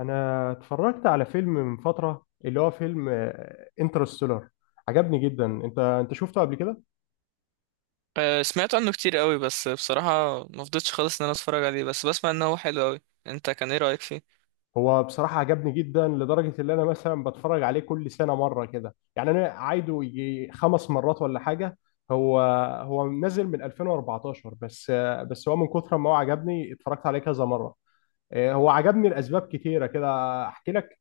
انا اتفرجت على فيلم من فتره اللي هو فيلم انترستيلر عجبني جدا. انت شفته قبل كده؟ سمعت عنه كتير قوي، بس بصراحة ما فضيتش خالص ان انا اتفرج عليه، بس بسمع انه هو حلو قوي. انت كان ايه رأيك فيه؟ هو بصراحه عجبني جدا لدرجه ان انا مثلا بتفرج عليه كل سنه مره كده، يعني انا عايده يجي 5 مرات ولا حاجه. هو هو نزل من 2014، بس هو من كثر ما هو عجبني اتفرجت عليه كذا مره. هو عجبني لاسباب كتيره كده، احكي لك.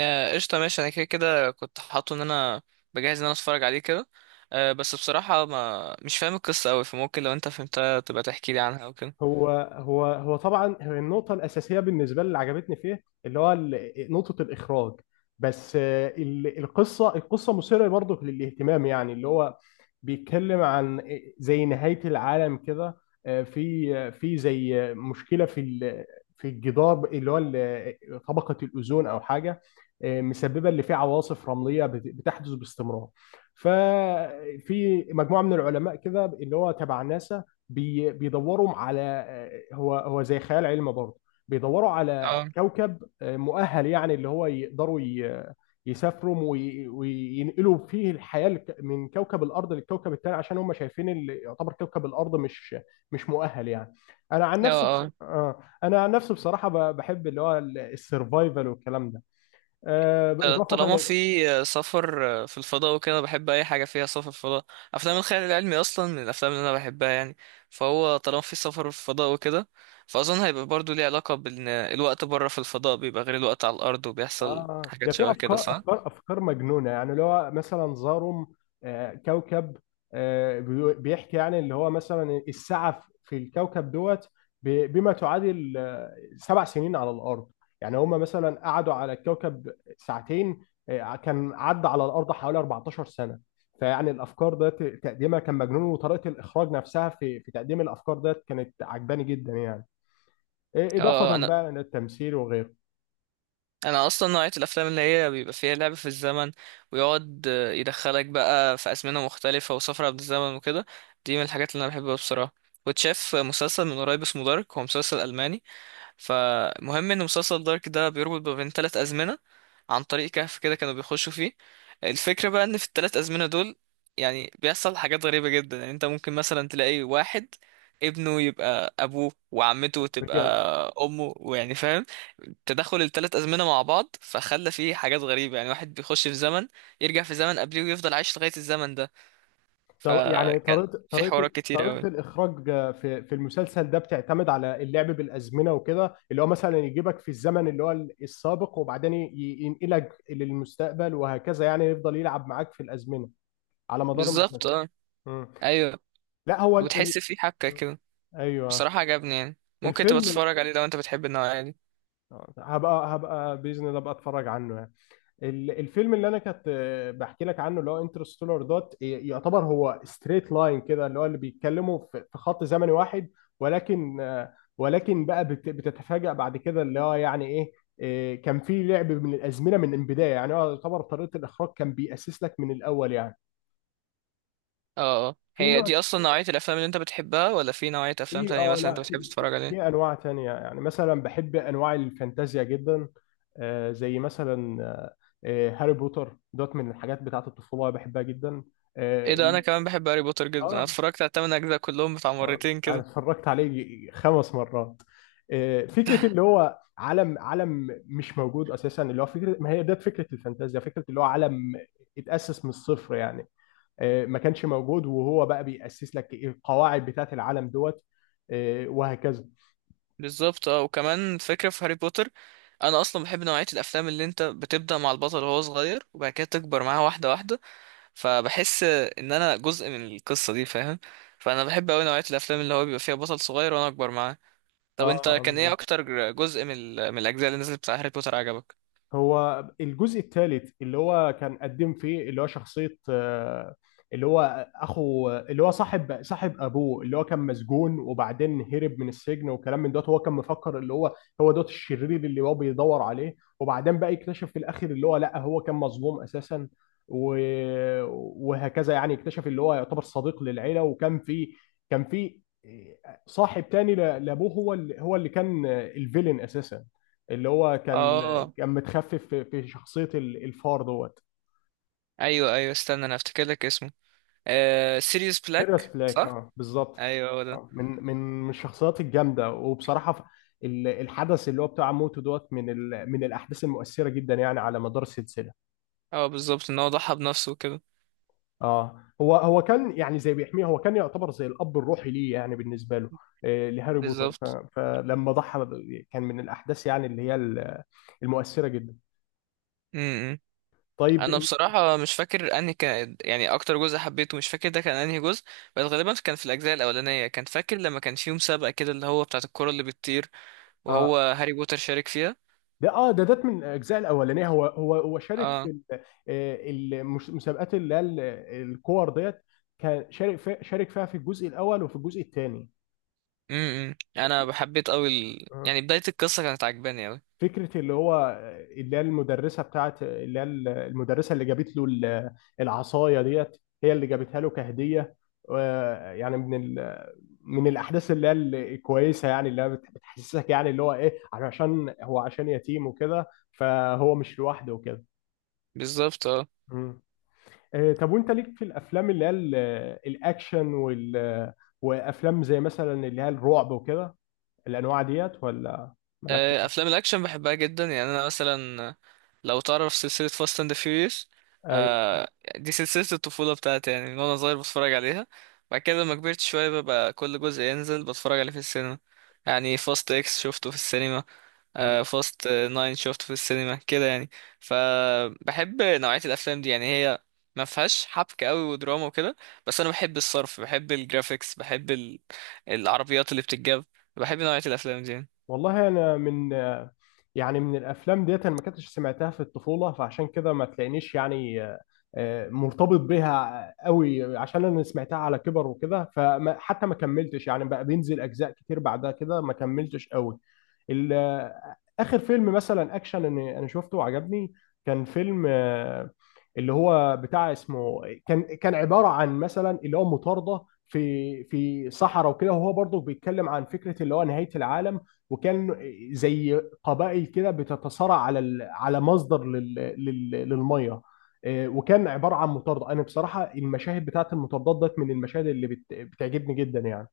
قشطة، ماشي. انا كده كنت حاطه ان انا بجهز ان انا اتفرج عليه كده. بس بصراحة ما مش فاهم القصة قوي، فممكن لو انت فهمتها تبقى تحكي لي عنها او كده. هو طبعا هي النقطة الأساسية بالنسبة لي اللي عجبتني فيه، اللي هو نقطة الإخراج. بس القصة مثيرة برضه للاهتمام، يعني اللي هو بيتكلم عن زي نهاية العالم كده. في زي مشكلة في الجدار، اللي هو طبقة الأوزون أو حاجة، مسببة اللي فيه عواصف رملية بتحدث باستمرار. ففي مجموعة من العلماء كده اللي هو تبع ناسا، بيدوروا على. هو زي خيال علمي برضه. بيدوروا على اه كوكب مؤهل، يعني اللي هو يقدروا يسافروا وينقلوا فيه الحياة من كوكب الأرض للكوكب التاني، عشان هم شايفين اللي يعتبر كوكب الأرض مش مؤهل يعني. أنا عن نفسي بص... اه آه، أنا عن نفسي بصراحة بحب اللي هو السرفايفل والكلام ده، إضافة. طالما في سفر، في الفضاء وكده، بحب اي حاجه فيها سفر في الفضاء. افلام الخيال العلمي اصلا من الافلام اللي انا بحبها يعني. فهو طالما في سفر في الفضاء وكده، فاظن هيبقى برضو ليه علاقه بان الوقت بره في الفضاء بيبقى غير الوقت على الارض، وبيحصل اه ده حاجات في شبه كده، افكار صح؟ افكار افكار مجنونه، يعني اللي هو مثلا زاروم كوكب، بيحكي يعني اللي هو مثلا الساعه في الكوكب دوت بما تعادل 7 سنين على الارض. يعني هم مثلا قعدوا على الكوكب ساعتين، كان عدى على الارض حوالي 14 سنه. فيعني الافكار ده تقديمها كان مجنون، وطريقه الاخراج نفسها في تقديم الافكار ده كانت عجباني جدا يعني. إيه، اه اضافه آه، انا بقى للتمثيل وغيره. انا اصلا نوعيه الافلام اللي هي بيبقى فيها لعب في الزمن، ويقعد يدخلك بقى في ازمنه مختلفه وسفر عبر الزمن وكده، دي من الحاجات اللي انا بحبها بصراحه. وتشاف مسلسل من قريب اسمه دارك، هو مسلسل الماني. فمهم ان مسلسل دارك ده بيربط ما بين ثلاث ازمنه عن طريق كهف كده كانوا بيخشوا فيه. الفكره بقى ان في الثلاث ازمنه دول يعني بيحصل حاجات غريبه جدا، يعني انت ممكن مثلا تلاقي واحد ابنه يبقى ابوه، وعمته تبقى امه، ويعني فاهم، تدخل الثلاث ازمنه مع بعض، فخلى فيه حاجات غريبه، يعني واحد بيخش في زمن يرجع في زمن قبليه ويفضل عايش لغايه الزمن ده. طب يعني فكان طريقة في طريقة حوارات كتير قوي. طريقة الإخراج في المسلسل ده بتعتمد على اللعب بالأزمنة وكده، اللي هو مثلا يجيبك في الزمن اللي هو السابق، وبعدين ينقلك للمستقبل، وهكذا يعني، يفضل يلعب معاك في الأزمنة على مدار بالظبط، المسلسل. اه. مم. ايوه. لا هو وتحس في حبكه كده. أيوه. بصراحة عجبني يعني، ممكن تبقى الفيلم تتفرج عليه لو انت بتحب النوعية دي. هبقى بإذن الله أبقى أتفرج عنه يعني. الفيلم اللي انا كنت بحكي لك عنه، اللي هو انترستولار دوت يعتبر هو ستريت لاين كده، اللي هو اللي بيتكلموا في خط زمني واحد، ولكن بقى بتتفاجأ بعد كده اللي هو يعني ايه. كان في لعب من الازمنه من البدايه، يعني هو يعتبر طريقه الاخراج كان بيأسس لك من الاول يعني. اه اه، في هي نوع، دي اصلا نوعية الافلام اللي انت بتحبها، ولا في نوعية افلام في تانية اه مثلا لا، انت بتحب في في تتفرج عليها؟ في انواع تانية يعني، مثلا بحب انواع الفانتازيا جدا. زي مثلا هاري بوتر دوت، من الحاجات بتاعت الطفولة بحبها جدا. ايه اه. ده، انا كمان بحب هاري بوتر جدا، انا اه. اتفرجت على التمن اجزاء كلهم بتاع مرتين انا كده. اتفرجت عليه 5 مرات. فكرة اللي هو عالم مش موجود اساسا، اللي هو فكرة ما هي ديت فكرة الفانتازيا، فكرة اللي هو عالم اتأسس من الصفر يعني. ما كانش موجود، وهو بقى بيأسس لك القواعد بتاعت العالم دوت، وهكذا. بالظبط اه. وكمان فكرة في هاري بوتر، انا اصلا بحب نوعية الافلام اللي انت بتبدأ مع البطل وهو صغير وبعد كده تكبر معاه واحدة واحدة، فبحس ان انا جزء من القصة دي، فاهم؟ فانا بحب اوي نوعية الافلام اللي هو بيبقى فيها بطل صغير وانا اكبر معاه. طب اه انت كان رمز. ايه اكتر جزء من من الاجزاء اللي نزلت بتاع هاري بوتر عجبك؟ هو الجزء الثالث اللي هو كان قدم فيه اللي هو شخصية اللي هو أخو اللي هو صاحب أبوه، اللي هو كان مسجون وبعدين هرب من السجن وكلام من دوت. هو كان مفكر اللي هو هو دوت الشرير اللي هو بيدور عليه، وبعدين بقى يكتشف في الآخر اللي هو لا هو كان مظلوم أساسا. و... وهكذا يعني، اكتشف اللي هو يعتبر صديق للعيلة. وكان في كان في صاحب تاني لأبوه، هو اللي هو اللي كان الفيلن أساسا، اللي هو كان اه، كان متخفف في شخصية الفار دوت. ايوه ايوه، استنى انا افتكر لك اسمه. سيريوس سيريوس بلاك، بلاك صح؟ اه بالظبط. ايوه هو ده. من الشخصيات الجامدة، وبصراحة الحدث اللي هو بتاع موته دوت، من من الأحداث المؤثرة جدا يعني على مدار السلسلة. اه، بالظبط، ان هو ضحى بنفسه وكده. اه. هو كان يعني زي بيحميه، هو كان يعتبر زي الأب الروحي ليه، يعني بالنسبة له لهاري بوتر بالظبط. فلما ضحى كان من الأحداث يعني اللي هي المؤثرة جدا. امم، طيب انا بصراحه مش فاكر انهي كان يعني اكتر جزء حبيته، مش فاكر ده كان انهي جزء. بس غالبا كان في الاجزاء الاولانيه، كان فاكر لما كان في مسابقه كده اللي هو بتاعه الكره اللي بتطير اه وهو هاري بوتر شارك فيها. ده. ده من الاجزاء الاولانيه، هو شارك في اه. المسابقات اللي هي الكور ديت، كان شارك فيها في الجزء الاول وفي الجزء الثاني. امم، انا بحبيت قوي اه يعني بدايه القصه كانت عجباني قوي. فكره اللي هو اللي هي المدرسه بتاعت اللي هي المدرسه اللي جابت له العصايه ديت، هي اللي جابتها له كهديه. يعني من من الاحداث اللي هي الكويسه، يعني اللي هي بتحسسك يعني اللي هو ايه، عشان هو عشان يتيم وكده فهو مش لوحده بالظبط اه. وكده. طب وانت ليك في الافلام اللي هي الاكشن، وافلام زي مثلا اللي هي الرعب وكده، الانواع ديت ولا مالكش فيها؟ افلام الاكشن بحبها جدا، يعني انا مثلا لو تعرف سلسله فاست اند فيوريوس، ايوه. دي سلسله الطفوله بتاعتي يعني، من وانا صغير بتفرج عليها. بعد كده لما كبرت شويه ببقى كل جزء ينزل بتفرج عليه في السينما، يعني فاست اكس شفته في السينما، فاست ناين شفته في السينما كده يعني. فبحب نوعيه الافلام دي، يعني هي ما فيهاش حبكه قوي ودراما وكده، بس انا بحب الصرف، بحب الجرافيكس، بحب العربيات اللي بتتجاب. بحب نوعيه الافلام دي يعني. والله انا من، يعني من الافلام ديت انا ما كنتش سمعتها في الطفوله، فعشان كده ما تلاقينيش يعني مرتبط بيها قوي، عشان انا سمعتها على كبر وكده، فحتى ما كملتش يعني، بقى بينزل اجزاء كتير بعدها كده ما كملتش قوي. اخر فيلم مثلا اكشن أنا شفته وعجبني، كان فيلم اللي هو بتاع اسمه. كان عباره عن مثلا اللي هو مطارده في صحراء وكده، وهو برضه بيتكلم عن فكره اللي هو نهايه العالم، وكان زي قبائل كده بتتصارع على مصدر للميه. وكان عباره عن مطارده، انا بصراحه المشاهد بتاعت المطاردات ديت من المشاهد اللي بتعجبني جدا يعني.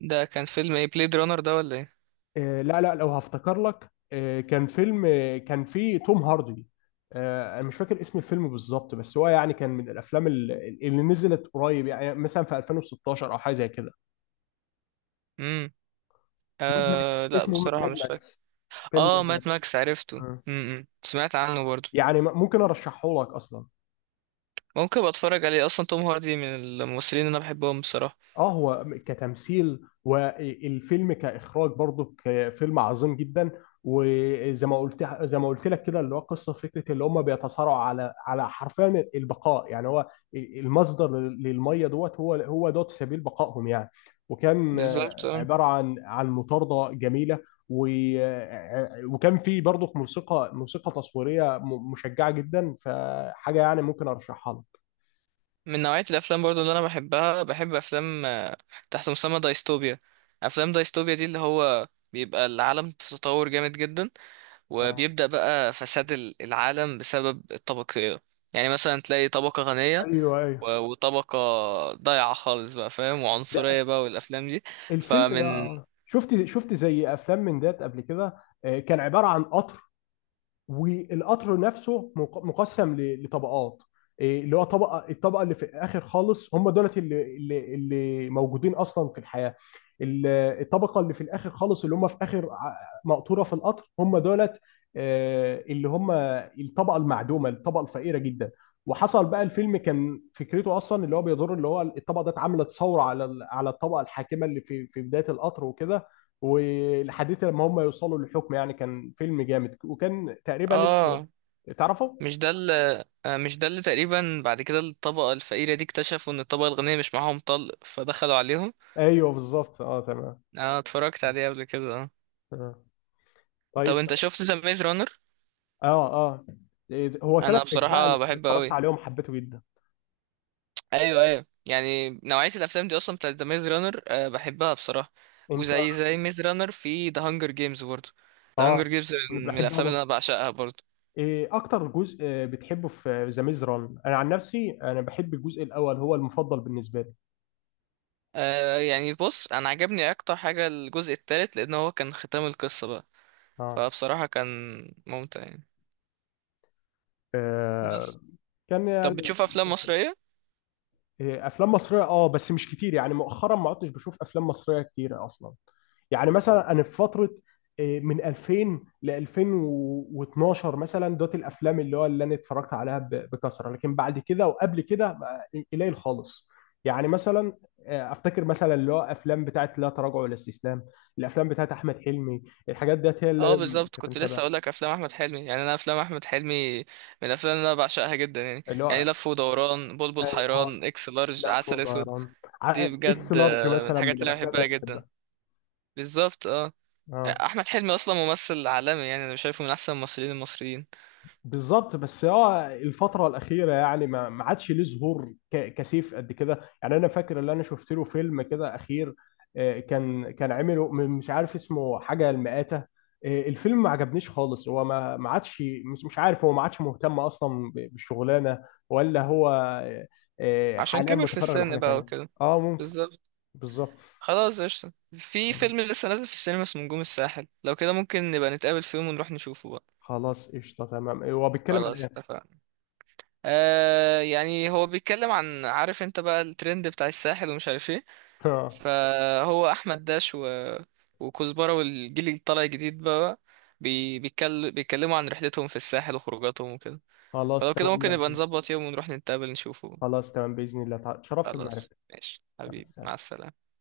ده كان فيلم ايه، بليد رانر ده ولا ايه؟ لا لا، لو هفتكر لك. كان فيلم كان فيه توم هاردي. انا مش فاكر اسم الفيلم بالظبط، بس هو يعني كان من الافلام اللي نزلت قريب يعني مثلا في 2016 او حاجه زي كده. امم. ماد آه ماكس، لا، اسمه بصراحة ماد مش فاكر. ماكس، فيلم اه، ماد مات ماكس. ماكس، عرفته. آه. امم، سمعت عنه برضو. يعني ممكن ارشحه لك اصلا. ممكن ابقى اتفرج عليه، اصلا توم هاردي من الممثلين اللي انا بحبهم بصراحة. اه هو كتمثيل والفيلم كاخراج برضو فيلم عظيم جدا، وزي ما قلت لك كده، اللي هو قصه فكره اللي هم بيتصارعوا على حرفيا البقاء يعني، هو المصدر للميه دوت، هو هو دوت سبيل بقائهم يعني. وكان بالظبط. آه. عباره عن مطارده جميله. و- وكان في برضو موسيقى تصويريه مشجعه جدا، فحاجه يعني ممكن ارشحها لك. من نوعية الافلام برضو اللي انا بحبها، بحب افلام تحت مسمى دايستوبيا. افلام دايستوبيا دي اللي هو بيبقى العالم في تطور جامد جدا، آه، وبيبدأ بقى فساد العالم بسبب الطبقية، يعني مثلا تلاقي طبقة غنية، ايوه ايوه. وطبقة ضايعة خالص بقى، فاهم، وعنصرية بقى، والأفلام دي. الفيلم فمن، ده شفت زي افلام من ديت قبل كده. كان عباره عن قطر، والقطر نفسه مقسم لطبقات. إيه، اللي هو طبقه، الطبقه اللي في الاخر خالص هم دولت، اللي موجودين اصلا في الحياه. ال- الطبقه اللي في الاخر خالص، اللي هم في اخر مقطوره في القطر، هم دولت اللي هم الطبقه المعدومه، الطبقه الفقيره جدا. وحصل بقى الفيلم، كان فكرته اصلا اللي هو بيدور، اللي هو الطبقه دي اتعملت ثوره على الطبقه الحاكمه اللي في بدايه القطر وكده، والحديث لما هم يوصلوا للحكم يعني، كان فيلم جامد، وكان تقريبا اسمه. اه، تعرفه؟ مش ده مش ده اللي تقريبا بعد كده الطبقة الفقيرة دي اكتشفوا ان الطبقة الغنية مش معاهم طلق فدخلوا عليهم؟ ايوه بالظبط اه تمام. انا اتفرجت عليه قبل كده، اه. آه. طب طيب. انت شفت ذا ميز رانر؟ اه. اه. إيه، هو ثلاث انا اجزاء انا بصراحة بحبه اتفرجت قوي. عليهم حبيته جدا. ايوه ايوه، يعني نوعية الافلام دي اصلا بتاعت ذا ميز رانر، بحبها بصراحة. انت وزي ميز رانر في ذا هانجر جيمز برضه، ذا اه هانجر جيمز من بحب الافلام أبر. اللي انا بعشقها برضه. ايه اكتر جزء بتحبه في ذا ميز ران؟ انا عن نفسي انا بحب الجزء الاول، هو المفضل بالنسبه لي. آه يعني بص، انا عجبني اكتر حاجة الجزء الثالث، لان هو كان ختام القصة بقى، اه. فبصراحة كان ممتع يعني. بس، آه، كان طب يعني. بتشوف افلام مصرية؟ إيه، افلام مصريه اه، بس مش كتير يعني، مؤخرا ما عدتش بشوف افلام مصريه كتير اصلا. يعني مثلا انا في فتره إيه، من 2000 ل 2012 مثلا دوت الافلام اللي هو اللي انا اتفرجت عليها بكثره، لكن بعد كده وقبل كده قليل خالص يعني. مثلا افتكر مثلا اللي هو افلام بتاعت لا تراجع ولا استسلام، الافلام بتاعت احمد حلمي، الحاجات ديت هي اللي اه انا بالظبط، كنت كنت لسه متابع. اقول لك افلام احمد حلمي. يعني انا افلام احمد حلمي من الافلام اللي انا بعشقها جدا يعني. اللي هو يعني لف ودوران، بلبل اه. آه، حيران، اكس لارج، لف عسل اسود. ودوران دي اكس بجد لارج من مثلا الحاجات من اللي انا الافلام بحبها اللي انا بحبها. جدا. بالظبط اه. آه. احمد حلمي اصلا ممثل عالمي، يعني انا شايفه من احسن الممثلين المصريين. بالظبط بس اه الفترة الأخيرة يعني ما عادش ليه ظهور كسيف قد كده يعني. أنا فاكر اللي أنا شفت له فيلم كده أخير كان عمله مش عارف اسمه، حاجة المئات. الفيلم ما عجبنيش خالص، هو ما عادش، مش عارف، هو ما عادش مهتم أصلا بالشغلانة، ولا هو عشان حاليا كبر في متفرغ السن لحاجة بقى تانية. وكده. اه ممكن. بالظبط. بالظبط. خلاص قشطة. في فيلم لسه نازل في السينما اسمه نجوم الساحل، لو كده ممكن نبقى نتقابل في يوم ونروح نشوفه بقى. خلاص قشطة تمام، هو بيتكلم عن خلاص ايه؟ اتفقنا. آه، يعني هو بيتكلم عن، عارف انت بقى الترند بتاع الساحل ومش عارف ايه، فهو احمد داش وكزبرة والجيل اللي طالع جديد بقى، بيتكلموا عن رحلتهم في الساحل وخروجاتهم وكده. خلاص فلو كده تمام ممكن لو نبقى كده. نظبط يوم ونروح نتقابل نشوفه. خلاص تمام بإذن الله تعالى. اتشرفت خلاص بمعرفتك. ماشي مع حبيبي، مع السلامة. السلامة.